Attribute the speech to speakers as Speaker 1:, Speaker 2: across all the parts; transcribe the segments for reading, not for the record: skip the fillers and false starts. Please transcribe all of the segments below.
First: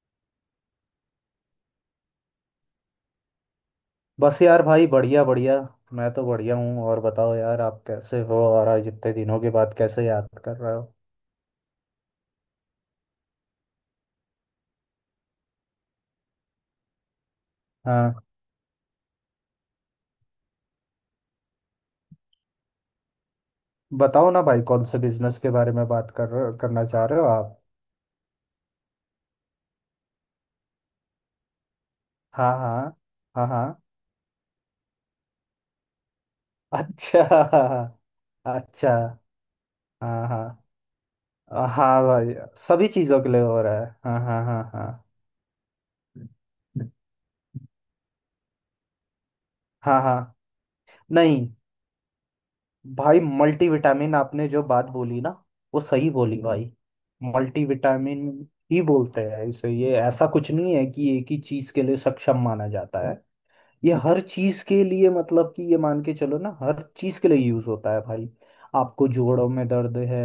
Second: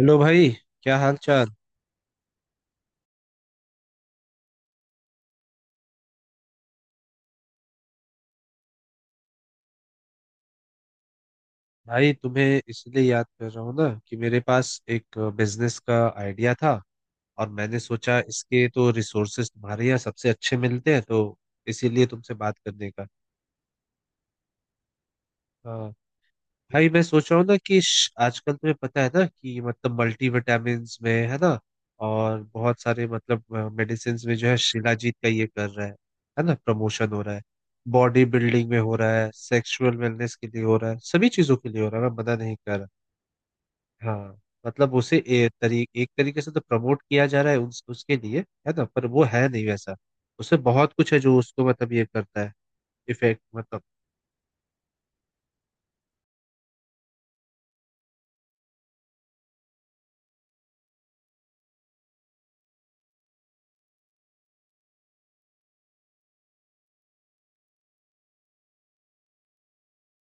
Speaker 1: Hello भाई। क्या हाल चाल।
Speaker 2: बस यार भाई बढ़िया बढ़िया। मैं तो बढ़िया हूँ। और बताओ यार, आप कैसे हो और आज इतने दिनों के बाद कैसे याद कर रहे हो?
Speaker 1: भाई तुम्हें इसलिए याद कर रहा हूँ ना कि मेरे पास एक बिजनेस का आइडिया था। और मैंने
Speaker 2: हाँ,
Speaker 1: सोचा इसके तो रिसोर्सेज तुम्हारे यहाँ सबसे अच्छे मिलते हैं तो इसीलिए तुमसे बात करने का।
Speaker 2: बताओ ना भाई, कौन से बिजनेस के बारे में
Speaker 1: हाँ
Speaker 2: करना
Speaker 1: भाई, मैं
Speaker 2: चाह रहे हो
Speaker 1: सोच रहा हूँ ना
Speaker 2: आप?
Speaker 1: कि आजकल तुम्हें पता है ना कि मतलब मल्टीविटामिन्स में है ना। और
Speaker 2: हाँ
Speaker 1: बहुत
Speaker 2: हाँ
Speaker 1: सारे मतलब
Speaker 2: हाँ हाँ।
Speaker 1: मेडिसिन में जो है, शिलाजीत का ये कर रहा है ना, प्रमोशन हो रहा है।
Speaker 2: अच्छा।
Speaker 1: बॉडी बिल्डिंग में
Speaker 2: अच्छा।
Speaker 1: हो रहा है, सेक्सुअल
Speaker 2: हाँ
Speaker 1: वेलनेस के
Speaker 2: हाँ।
Speaker 1: लिए हो रहा है, सभी चीजों के लिए हो रहा
Speaker 2: हाँ
Speaker 1: है, मैं
Speaker 2: भाई,
Speaker 1: मना नहीं कर
Speaker 2: सभी
Speaker 1: रहा।
Speaker 2: चीज़ों के लिए हो रहा है। हाँ
Speaker 1: हाँ,
Speaker 2: हाँ हाँ
Speaker 1: मतलब
Speaker 2: हाँ।
Speaker 1: उसे एक तरीके से तो प्रमोट किया जा रहा है उसके लिए, है ना, पर वो है नहीं वैसा।
Speaker 2: हाँ हाँ।
Speaker 1: उसे बहुत कुछ है जो
Speaker 2: नहीं
Speaker 1: उसको मतलब ये करता है,
Speaker 2: भाई,
Speaker 1: इफेक्ट मतलब।
Speaker 2: मल्टीविटामिन आपने जो बात बोली ना, वो सही बोली भाई। मल्टीविटामिन ही बोलते हैं इसे। ये ऐसा कुछ नहीं है कि एक ही चीज के लिए सक्षम माना जाता है। ये हर चीज के लिए मतलब कि ये मान के चलो ना, हर चीज के लिए यूज होता है भाई। आपको जोड़ों में दर्द है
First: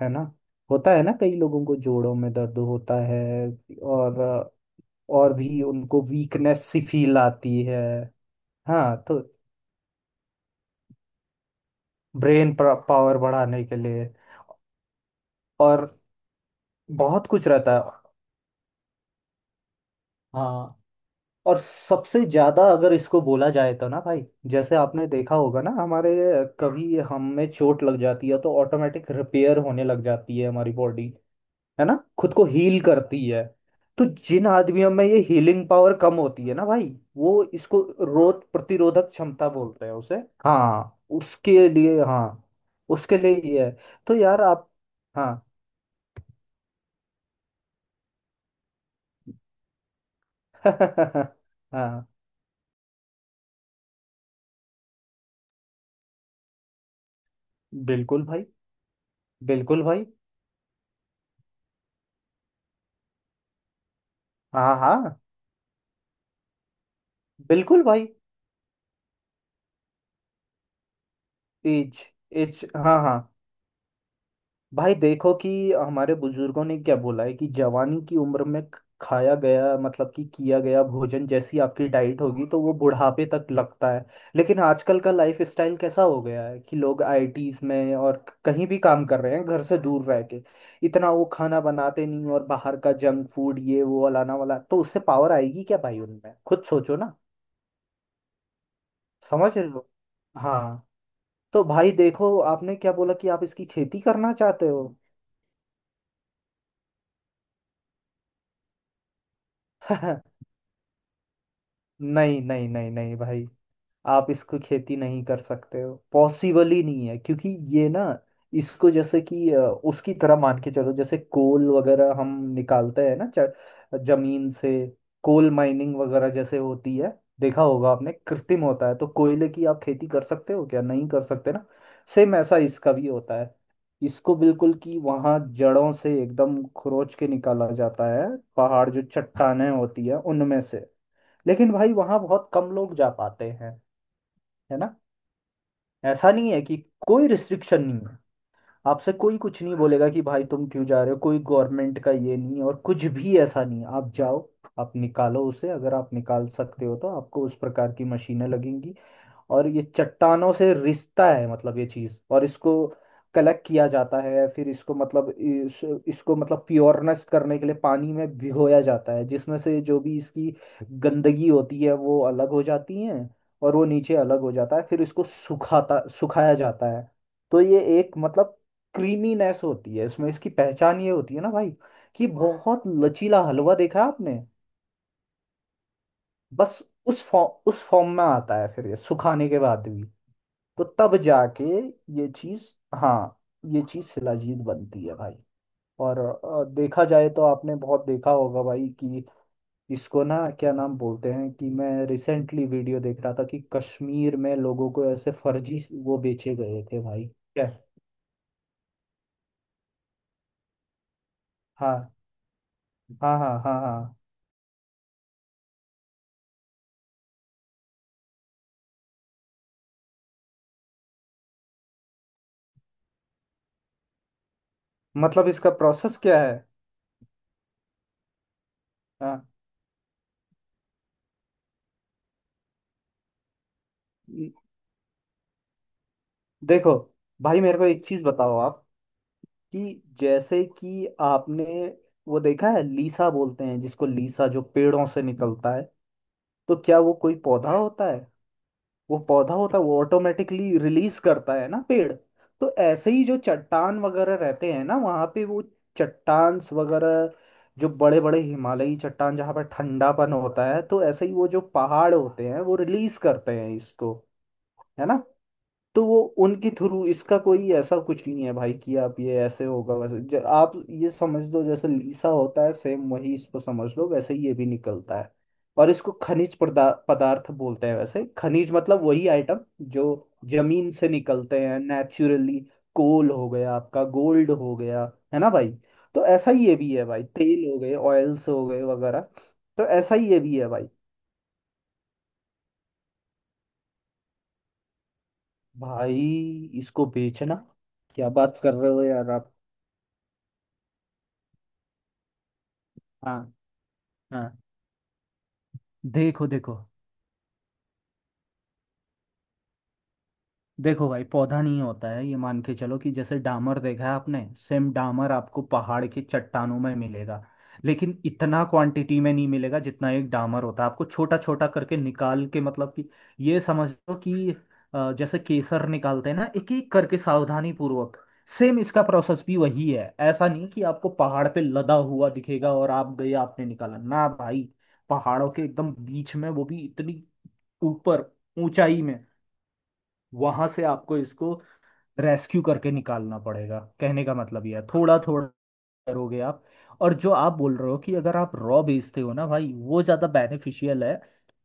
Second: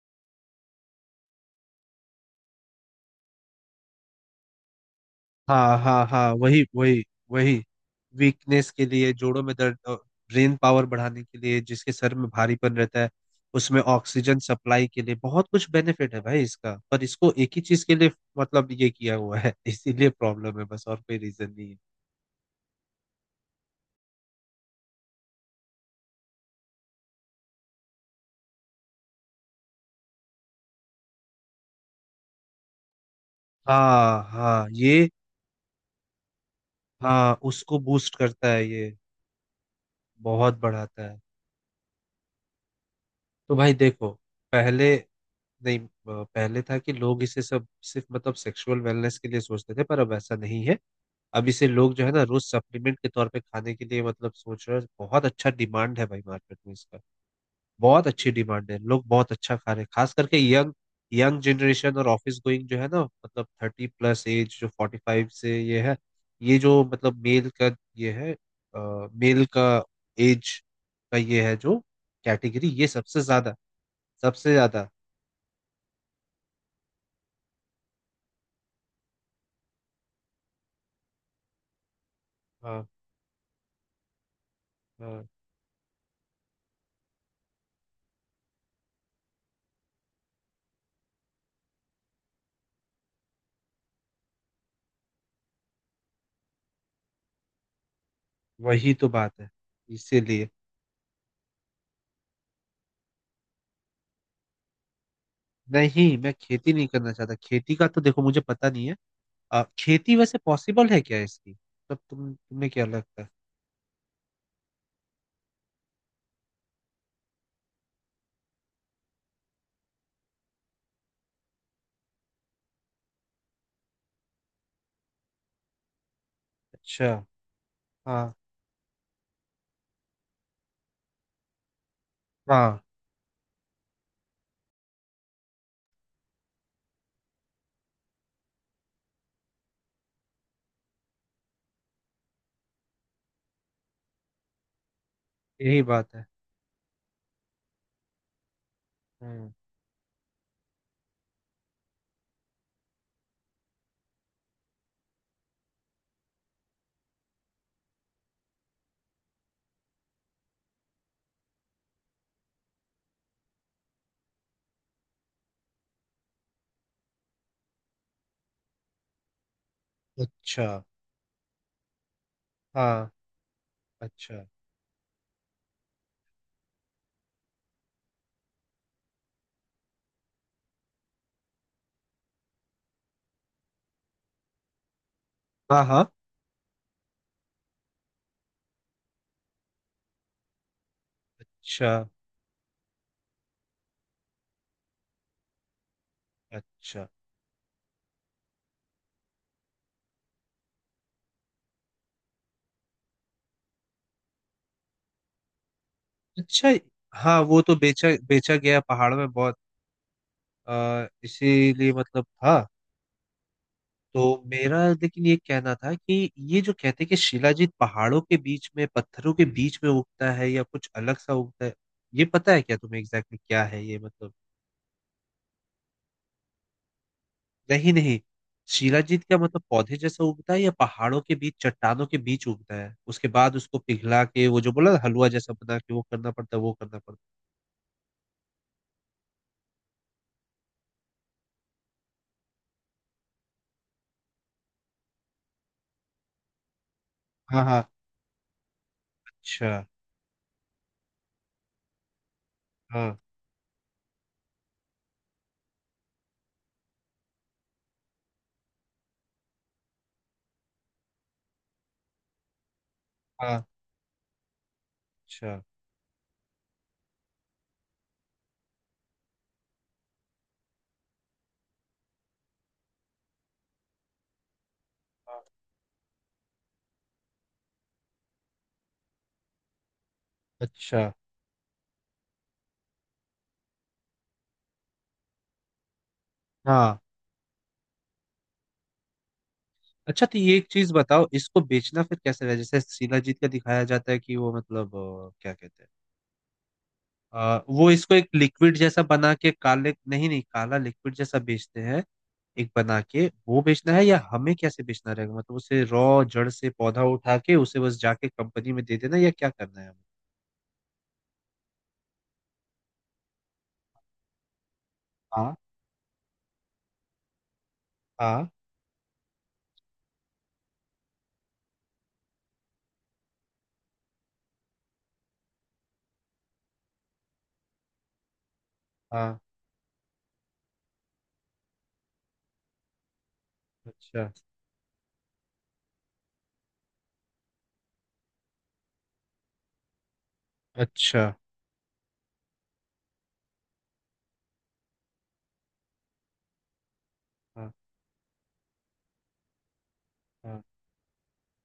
Speaker 2: है ना? होता है ना, कई लोगों को जोड़ों में दर्द होता है। और और भी
Speaker 1: हाँ
Speaker 2: उनको
Speaker 1: हाँ हाँ, वही
Speaker 2: वीकनेस सी
Speaker 1: वही
Speaker 2: फील
Speaker 1: वही।
Speaker 2: आती है।
Speaker 1: वीकनेस के
Speaker 2: हाँ
Speaker 1: लिए,
Speaker 2: तो
Speaker 1: जोड़ों में दर्द, ब्रेन पावर बढ़ाने के लिए, जिसके सर में
Speaker 2: ब्रेन
Speaker 1: भारीपन रहता है
Speaker 2: पावर बढ़ाने के
Speaker 1: उसमें
Speaker 2: लिए
Speaker 1: ऑक्सीजन सप्लाई के लिए, बहुत कुछ
Speaker 2: और
Speaker 1: बेनिफिट है भाई इसका। पर
Speaker 2: बहुत
Speaker 1: इसको
Speaker 2: कुछ
Speaker 1: एक ही
Speaker 2: रहता है।
Speaker 1: चीज के लिए मतलब ये किया हुआ है इसीलिए प्रॉब्लम है,
Speaker 2: हाँ,
Speaker 1: बस और कोई रीजन
Speaker 2: और
Speaker 1: नहीं है।
Speaker 2: सबसे ज्यादा अगर इसको बोला जाए तो ना भाई, जैसे आपने देखा होगा ना हमारे, कभी हमें चोट लग जाती है तो ऑटोमेटिक रिपेयर होने लग जाती है हमारी बॉडी, है ना? खुद को हील करती है। तो
Speaker 1: हाँ
Speaker 2: जिन
Speaker 1: हाँ,
Speaker 2: आदमियों में
Speaker 1: ये।
Speaker 2: ये हीलिंग पावर कम होती है ना भाई,
Speaker 1: हाँ,
Speaker 2: वो
Speaker 1: उसको
Speaker 2: इसको
Speaker 1: बूस्ट
Speaker 2: रोग
Speaker 1: करता है ये,
Speaker 2: प्रतिरोधक क्षमता बोलते हैं उसे।
Speaker 1: बहुत
Speaker 2: हाँ
Speaker 1: बढ़ाता है।
Speaker 2: उसके लिए, हाँ उसके लिए
Speaker 1: तो
Speaker 2: ये
Speaker 1: भाई
Speaker 2: है।
Speaker 1: देखो,
Speaker 2: तो यार आप,
Speaker 1: पहले,
Speaker 2: हाँ।
Speaker 1: नहीं अ, पहले था कि लोग इसे सब सिर्फ मतलब सेक्सुअल वेलनेस के लिए सोचते थे, पर अब ऐसा नहीं है। अब इसे लोग जो
Speaker 2: हाँ,
Speaker 1: है ना, रोज सप्लीमेंट के तौर पे खाने के लिए मतलब सोच रहे हैं। बहुत अच्छा डिमांड है भाई मार्केट में इसका, बहुत
Speaker 2: बिल्कुल
Speaker 1: अच्छी
Speaker 2: भाई।
Speaker 1: डिमांड है। लोग बहुत अच्छा खा रहे
Speaker 2: बिल्कुल
Speaker 1: हैं,
Speaker 2: भाई।
Speaker 1: खास करके यंग, यंग जनरेशन और ऑफिस गोइंग जो है ना, मतलब थर्टी प्लस एज, जो
Speaker 2: हाँ
Speaker 1: फोर्टी
Speaker 2: हाँ।
Speaker 1: फाइव से ये है। ये जो मतलब मेल का
Speaker 2: बिल्कुल भाई।
Speaker 1: ये है, मेल का एज का ये है, जो
Speaker 2: एज। एज।
Speaker 1: कैटेगरी, ये
Speaker 2: हाँ हाँ।
Speaker 1: सबसे ज्यादा, सबसे ज्यादा।
Speaker 2: भाई देखो कि हमारे बुजुर्गों ने क्या बोला है कि जवानी की उम्र में खाया गया मतलब कि किया गया भोजन जैसी आपकी डाइट होगी तो वो
Speaker 1: हाँ
Speaker 2: बुढ़ापे तक लगता है। लेकिन आजकल का
Speaker 1: हाँ,
Speaker 2: लाइफ स्टाइल कैसा हो गया है कि लोग आईटीज में और कहीं भी काम कर रहे हैं घर से दूर रह के। इतना वो खाना बनाते नहीं और बाहर का जंक फूड ये वो अलाना वाला, तो उससे पावर आएगी क्या भाई उनमें? खुद सोचो ना।
Speaker 1: वही तो बात है,
Speaker 2: समझ रहे हो?
Speaker 1: इसीलिए।
Speaker 2: हाँ। तो भाई देखो, आपने क्या बोला कि आप इसकी खेती करना चाहते हो?
Speaker 1: नहीं, मैं खेती नहीं करना चाहता। खेती का तो देखो मुझे पता नहीं है। खेती वैसे पॉसिबल है क्या इसकी। तब
Speaker 2: नहीं नहीं
Speaker 1: तुम्हें क्या
Speaker 2: नहीं नहीं
Speaker 1: लगता है।
Speaker 2: भाई, आप इसको खेती नहीं कर सकते हो, पॉसिबल ही नहीं है, क्योंकि ये ना, इसको जैसे कि उसकी तरह मान के चलो जैसे कोल वगैरह हम निकालते हैं ना, जमीन से, कोल माइनिंग वगैरह जैसे होती
Speaker 1: अच्छा।
Speaker 2: है, देखा होगा आपने।
Speaker 1: हाँ
Speaker 2: कृत्रिम होता है, तो कोयले की आप खेती कर सकते हो क्या? नहीं कर सकते ना। सेम ऐसा
Speaker 1: हाँ,
Speaker 2: इसका भी होता है। इसको बिल्कुल कि वहाँ जड़ों से एकदम खरोच के निकाला जाता है, पहाड़ जो चट्टानें होती है उनमें से। लेकिन भाई वहाँ बहुत कम लोग जा पाते हैं, है ना?
Speaker 1: यही बात है।
Speaker 2: ऐसा नहीं है कि कोई रिस्ट्रिक्शन नहीं है, आपसे कोई
Speaker 1: हम्म।
Speaker 2: कुछ नहीं बोलेगा कि भाई तुम क्यों जा रहे हो, कोई गवर्नमेंट का ये नहीं है और कुछ भी ऐसा नहीं है, आप जाओ, आप निकालो उसे। अगर आप निकाल सकते हो तो आपको उस प्रकार की मशीनें लगेंगी, और ये चट्टानों से रिश्ता है मतलब ये चीज, और इसको कलेक्ट किया जाता है, फिर इसको मतलब इसको मतलब प्योरनेस करने के लिए पानी में भिगोया जाता है, जिसमें से जो भी इसकी
Speaker 1: अच्छा।
Speaker 2: गंदगी होती है वो अलग हो जाती
Speaker 1: हाँ।
Speaker 2: है, और वो नीचे अलग
Speaker 1: अच्छा।
Speaker 2: हो जाता है। फिर इसको सुखाता सुखाया जाता है। तो ये एक मतलब क्रीमीनेस होती है इसमें, इसकी पहचान ये होती है ना भाई, कि बहुत लचीला हलवा देखा है आपने,
Speaker 1: हाँ हाँ।
Speaker 2: बस उस फॉर्म में आता है फिर ये सुखाने के बाद भी। तो तब जाके
Speaker 1: अच्छा।
Speaker 2: ये चीज, हाँ, ये चीज शिलाजीत बनती है भाई। और देखा
Speaker 1: अच्छा।
Speaker 2: जाए तो आपने बहुत देखा होगा भाई कि इसको ना क्या नाम बोलते हैं, कि मैं रिसेंटली वीडियो देख रहा था कि कश्मीर में लोगों को ऐसे फर्जी वो बेचे
Speaker 1: अच्छा।
Speaker 2: गए थे भाई
Speaker 1: हाँ, वो
Speaker 2: क्या।
Speaker 1: तो बेचा बेचा गया पहाड़ में बहुत। इसीलिए
Speaker 2: हाँ
Speaker 1: मतलब था।
Speaker 2: हाँ हाँ हाँ। हाँ,
Speaker 1: तो मेरा लेकिन ये कहना था कि ये जो कहते हैं कि शिलाजीत पहाड़ों के बीच में पत्थरों के बीच में उगता है, या कुछ अलग सा उगता है, ये पता है क्या तुम्हें एग्जैक्टली exactly क्या है ये मतलब।
Speaker 2: मतलब इसका प्रोसेस क्या है।
Speaker 1: नहीं नहीं, शिलाजीत क्या
Speaker 2: हाँ
Speaker 1: मतलब पौधे जैसा उगता है, या पहाड़ों के बीच चट्टानों के बीच उगता है, उसके बाद उसको पिघला के वो जो बोला ना, हलवा जैसा बना के वो करना पड़ता है, वो
Speaker 2: देखो
Speaker 1: करना पड़ता
Speaker 2: भाई, मेरे को एक चीज बताओ आप, कि जैसे कि आपने वो देखा है लीसा बोलते हैं जिसको, लीसा जो पेड़ों से निकलता है, तो क्या वो कोई
Speaker 1: है। हाँ
Speaker 2: पौधा
Speaker 1: हाँ, है।
Speaker 2: होता है? वो पौधा
Speaker 1: अच्छा।
Speaker 2: होता है, वो ऑटोमेटिकली रिलीज करता है ना पेड़। तो ऐसे
Speaker 1: हाँ
Speaker 2: ही जो चट्टान वगैरह रहते हैं ना वहाँ पे, वो चट्टान वगैरह जो बड़े बड़े हिमालयी चट्टान जहाँ पर ठंडापन होता है, तो ऐसे ही वो जो पहाड़ होते हैं वो रिलीज करते
Speaker 1: हाँ।
Speaker 2: हैं इसको, है ना?
Speaker 1: अच्छा।
Speaker 2: तो वो उनके थ्रू, इसका कोई ऐसा कुछ नहीं है भाई कि आप ये ऐसे होगा वैसे आप ये समझ लो जैसे लीसा होता है, सेम वही इसको समझ लो, वैसे ही ये भी निकलता है।
Speaker 1: हाँ।
Speaker 2: और इसको खनिज पदार्थ बोलते हैं वैसे। खनिज मतलब वही आइटम जो जमीन
Speaker 1: अच्छा।
Speaker 2: से निकलते हैं नेचुरली। कोल हो गया आपका, गोल्ड हो गया, है ना भाई? तो ऐसा ही ये भी
Speaker 1: हाँ।
Speaker 2: है भाई, तेल हो गए, ऑयल्स हो गए वगैरह, तो ऐसा
Speaker 1: अच्छा।
Speaker 2: ही
Speaker 1: तो
Speaker 2: ये
Speaker 1: ये
Speaker 2: भी
Speaker 1: एक
Speaker 2: है भाई।
Speaker 1: चीज बताओ, इसको बेचना फिर कैसे रहा। जैसे शिलाजीत का दिखाया जाता है कि वो मतलब, क्या कहते हैं,
Speaker 2: भाई इसको बेचना,
Speaker 1: वो इसको एक
Speaker 2: क्या बात कर
Speaker 1: लिक्विड
Speaker 2: रहे
Speaker 1: जैसा
Speaker 2: हो यार
Speaker 1: बना के,
Speaker 2: आप।
Speaker 1: काले, नहीं नहीं, काला लिक्विड जैसा बेचते हैं, एक बना के
Speaker 2: हाँ
Speaker 1: वो बेचना है, या
Speaker 2: हाँ।
Speaker 1: हमें कैसे बेचना रहेगा। मतलब उसे रॉ,
Speaker 2: देखो
Speaker 1: जड़ से
Speaker 2: देखो
Speaker 1: पौधा उठा के उसे बस जाके कंपनी में दे देना, या क्या करना है हमें।
Speaker 2: देखो भाई, पौधा नहीं होता है ये, मान के चलो कि जैसे डामर देखा है आपने, सेम डामर
Speaker 1: हाँ
Speaker 2: आपको पहाड़ के चट्टानों में मिलेगा, लेकिन
Speaker 1: हाँ
Speaker 2: इतना क्वांटिटी में नहीं मिलेगा जितना एक डामर होता है। आपको छोटा छोटा करके निकाल के, मतलब कि ये समझ लो कि जैसे केसर निकालते हैं ना एक एक करके सावधानी पूर्वक, सेम इसका
Speaker 1: हाँ।
Speaker 2: प्रोसेस भी वही है। ऐसा नहीं कि आपको पहाड़ पे लदा हुआ दिखेगा और आप गए आपने निकाला,
Speaker 1: अच्छा।
Speaker 2: ना भाई। पहाड़ों के एकदम बीच में, वो भी इतनी ऊपर ऊंचाई में, वहां से आपको
Speaker 1: अच्छा।
Speaker 2: इसको रेस्क्यू करके निकालना पड़ेगा, कहने का मतलब यह है। थोड़ा थोड़ा करोगे आप। और जो आप
Speaker 1: हाँ
Speaker 2: बोल रहे हो कि अगर आप रॉ बेचते हो ना भाई, वो ज़्यादा
Speaker 1: हाँ।
Speaker 2: बेनिफिशियल है,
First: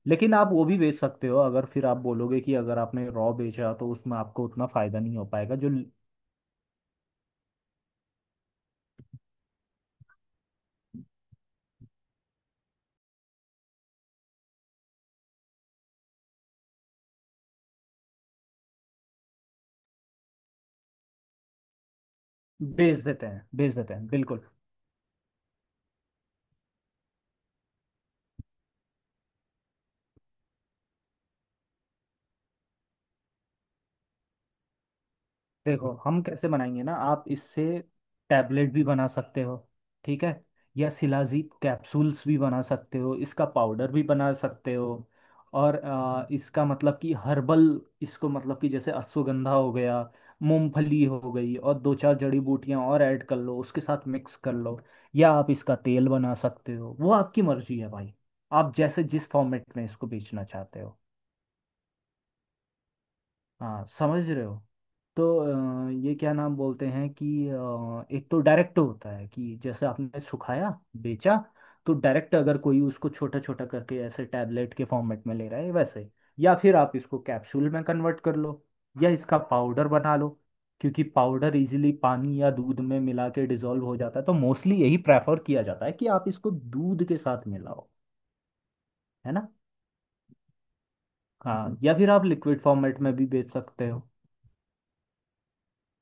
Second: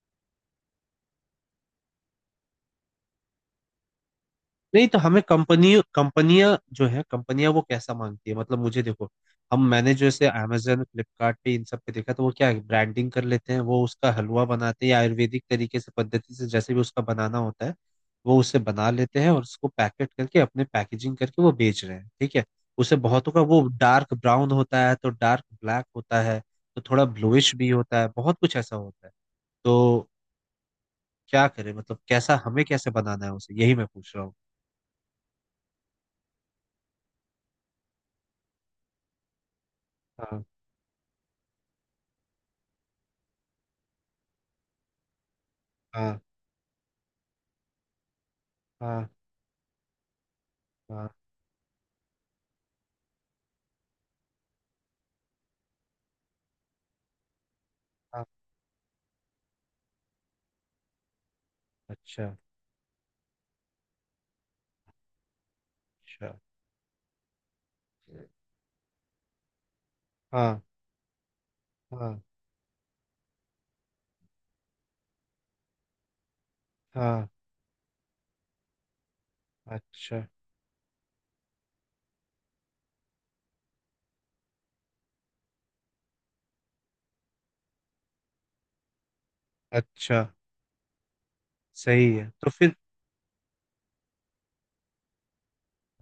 Speaker 2: लेकिन आप वो भी बेच सकते हो, अगर फिर आप बोलोगे कि अगर आपने रॉ बेचा तो उसमें आपको उतना
Speaker 1: नहीं तो
Speaker 2: फायदा नहीं
Speaker 1: हमें
Speaker 2: हो पाएगा जो,
Speaker 1: कंपनी कंपनियां जो है, कंपनियां वो कैसा मांगती है मतलब। मुझे देखो, हम मैंने जो ऐसे amazon फ्लिपकार्ट पे इन सब पे देखा, तो वो क्या है, ब्रांडिंग कर लेते हैं, वो उसका हलवा बनाते हैं, या आयुर्वेदिक तरीके से, पद्धति से, जैसे भी उसका बनाना होता है वो उसे बना लेते हैं, और उसको पैकेट करके, अपने पैकेजिंग करके वो बेच रहे हैं, ठीक है। उसे बहुतों का वो
Speaker 2: बेच देते हैं
Speaker 1: डार्क
Speaker 2: बिल्कुल।
Speaker 1: ब्राउन होता है, तो डार्क ब्लैक होता है, तो थोड़ा ब्लूइश भी होता है, बहुत कुछ ऐसा होता है। तो क्या करें मतलब, कैसा, हमें कैसे बनाना है उसे, यही मैं पूछ रहा
Speaker 2: देखो, हम कैसे बनाएंगे ना, आप इससे टैबलेट भी बना सकते हो, ठीक है?
Speaker 1: हूँ।
Speaker 2: या शिलाजीत कैप्सूल्स भी बना सकते हो, इसका पाउडर भी बना सकते हो, और
Speaker 1: हाँ
Speaker 2: इसका मतलब कि हर्बल, इसको मतलब कि जैसे
Speaker 1: हाँ
Speaker 2: अश्वगंधा हो गया, मूंगफली
Speaker 1: हाँ
Speaker 2: हो गई, और दो चार जड़ी बूटियां और ऐड कर लो, उसके साथ मिक्स कर लो, या आप इसका तेल बना सकते हो, वो आपकी मर्जी है भाई,
Speaker 1: हाँ।
Speaker 2: आप जैसे जिस फॉर्मेट में इसको बेचना चाहते हो।
Speaker 1: अच्छा।
Speaker 2: हाँ, समझ रहे हो। तो ये
Speaker 1: अच्छा।
Speaker 2: क्या नाम बोलते हैं कि एक तो डायरेक्ट होता है कि जैसे आपने
Speaker 1: हाँ
Speaker 2: सुखाया बेचा, तो
Speaker 1: हाँ
Speaker 2: डायरेक्ट अगर कोई उसको छोटा छोटा करके ऐसे टैबलेट के फॉर्मेट में ले रहा है वैसे, या फिर आप इसको
Speaker 1: हाँ।
Speaker 2: कैप्सूल में कन्वर्ट कर लो, या इसका पाउडर बना
Speaker 1: अच्छा।
Speaker 2: लो, क्योंकि पाउडर इजीली पानी या दूध में मिला के डिजोल्व हो जाता है, तो मोस्टली यही प्रेफर किया जाता है कि आप इसको दूध के साथ मिलाओ, है ना?
Speaker 1: अच्छा।
Speaker 2: हाँ, या फिर
Speaker 1: सही
Speaker 2: आप
Speaker 1: है, तो
Speaker 2: लिक्विड
Speaker 1: फिर।
Speaker 2: फॉर्मेट में भी बेच सकते हो।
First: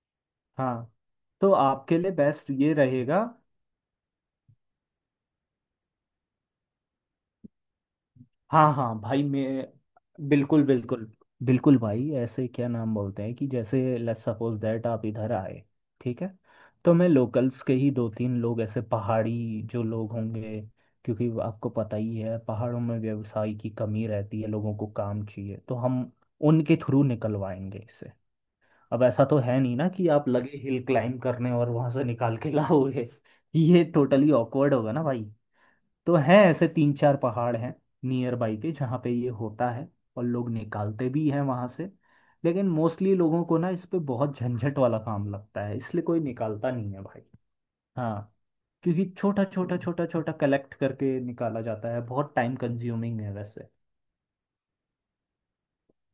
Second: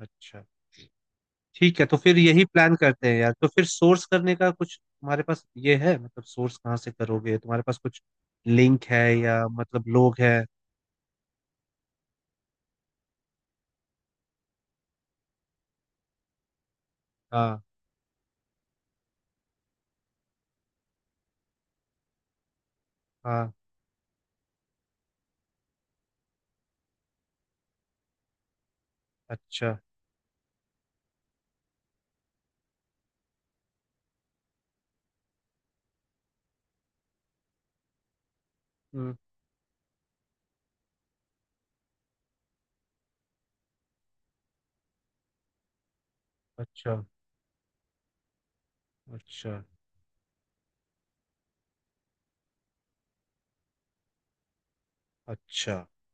Speaker 1: अच्छा।
Speaker 2: हाँ, तो
Speaker 1: ठीक है, तो
Speaker 2: आपके लिए
Speaker 1: फिर यही
Speaker 2: बेस्ट ये
Speaker 1: प्लान करते हैं
Speaker 2: रहेगा।
Speaker 1: यार। तो फिर सोर्स करने का कुछ तुम्हारे पास ये है, मतलब सोर्स कहाँ से करोगे, तुम्हारे पास कुछ
Speaker 2: हाँ
Speaker 1: लिंक
Speaker 2: हाँ
Speaker 1: है,
Speaker 2: भाई,
Speaker 1: या
Speaker 2: मैं
Speaker 1: मतलब लोग हैं।
Speaker 2: बिल्कुल बिल्कुल, बिल्कुल भाई। ऐसे क्या नाम बोलते हैं कि जैसे लेट्स सपोज दैट आप इधर आए, ठीक है? तो मैं
Speaker 1: हाँ
Speaker 2: लोकल्स के ही दो तीन लोग ऐसे पहाड़ी जो लोग होंगे, क्योंकि वो आपको पता ही है पहाड़ों में
Speaker 1: हाँ।
Speaker 2: व्यवसाय की कमी रहती है, लोगों को काम चाहिए, तो हम उनके थ्रू निकलवाएंगे इसे। अब ऐसा तो है
Speaker 1: अच्छा।
Speaker 2: नहीं ना कि आप लगे हिल क्लाइंब करने और वहां से निकाल के लाओगे, ये टोटली ऑकवर्ड होगा ना भाई। तो हैं ऐसे तीन चार पहाड़ हैं नियर बाई के जहाँ पे
Speaker 1: हम्म।
Speaker 2: ये होता है और लोग निकालते भी हैं वहाँ से, लेकिन मोस्टली लोगों को ना इस पे बहुत झंझट वाला काम लगता है, इसलिए कोई निकालता नहीं
Speaker 1: अच्छा।
Speaker 2: है भाई। हाँ, क्योंकि छोटा
Speaker 1: अच्छा।
Speaker 2: छोटा छोटा छोटा कलेक्ट करके निकाला जाता है, बहुत टाइम कंज्यूमिंग है वैसे।
Speaker 1: अच्छा। तो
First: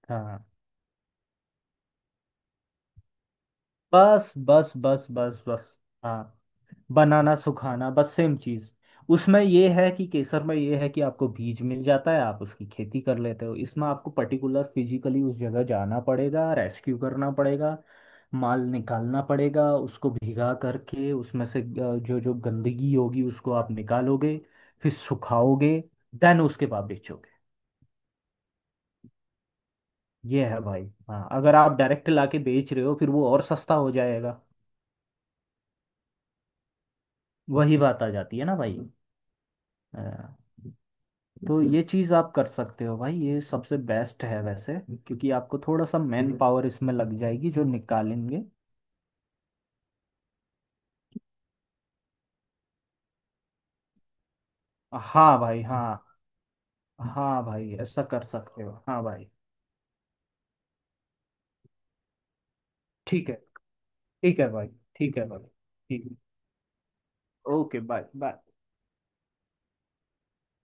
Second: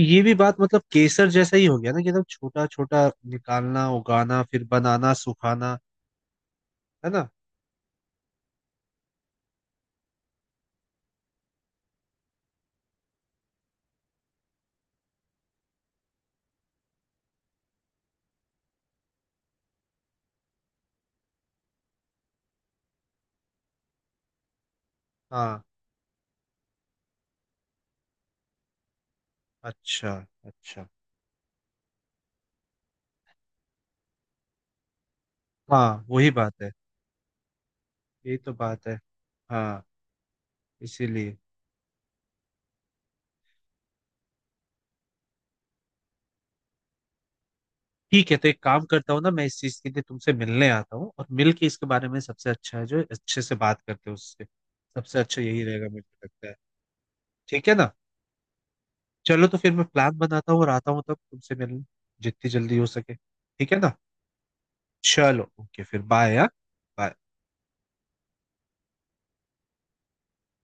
Speaker 1: ये भी
Speaker 2: हाँ,
Speaker 1: बात, मतलब केसर जैसा ही हो गया ना, कि एकदम छोटा छोटा निकालना,
Speaker 2: बस
Speaker 1: उगाना, फिर
Speaker 2: बस बस
Speaker 1: बनाना,
Speaker 2: बस
Speaker 1: सुखाना,
Speaker 2: बस। हाँ,
Speaker 1: है ना।
Speaker 2: बनाना सुखाना, बस सेम चीज। उसमें ये है कि केसर में ये है कि आपको बीज मिल जाता है, आप उसकी खेती कर लेते हो, इसमें आपको पर्टिकुलर फिजिकली उस जगह जाना पड़ेगा, रेस्क्यू करना पड़ेगा, माल निकालना पड़ेगा, उसको भीगा करके उसमें से जो जो गंदगी होगी उसको आप निकालोगे, फिर
Speaker 1: हाँ।
Speaker 2: सुखाओगे, देन उसके बाद बेचोगे।
Speaker 1: अच्छा।
Speaker 2: ये है भाई।
Speaker 1: अच्छा।
Speaker 2: हाँ, अगर आप डायरेक्ट लाके बेच रहे हो फिर वो और सस्ता हो जाएगा,
Speaker 1: हाँ, वही बात है,
Speaker 2: वही बात आ
Speaker 1: यही
Speaker 2: जाती है
Speaker 1: तो
Speaker 2: ना भाई।
Speaker 1: बात है। हाँ,
Speaker 2: हाँ,
Speaker 1: इसीलिए।
Speaker 2: तो ये चीज़ आप कर सकते हो भाई, ये सबसे बेस्ट है वैसे, क्योंकि आपको थोड़ा सा मैन पावर इसमें लग जाएगी जो
Speaker 1: ठीक है,
Speaker 2: निकालेंगे।
Speaker 1: तो एक काम करता हूँ ना, मैं इस चीज के लिए तुमसे मिलने आता हूँ, और मिल के इसके बारे में, सबसे अच्छा है जो अच्छे से बात करते हैं उससे, सबसे
Speaker 2: हाँ
Speaker 1: अच्छा यही
Speaker 2: भाई।
Speaker 1: रहेगा
Speaker 2: हाँ
Speaker 1: मुझे लगता है।
Speaker 2: हाँ
Speaker 1: ठीक
Speaker 2: भाई,
Speaker 1: है ना।
Speaker 2: ऐसा कर सकते हो। हाँ भाई,
Speaker 1: चलो, तो फिर मैं प्लान बनाता हूँ और आता हूँ तब तुमसे मिलने, जितनी जल्दी हो सके,
Speaker 2: ठीक है।
Speaker 1: ठीक है ना।
Speaker 2: ठीक है भाई। ठीक है भाई।
Speaker 1: चलो ओके, फिर
Speaker 2: ठीक है।
Speaker 1: बाय। हाँ, बाय।
Speaker 2: Okay, bye bye.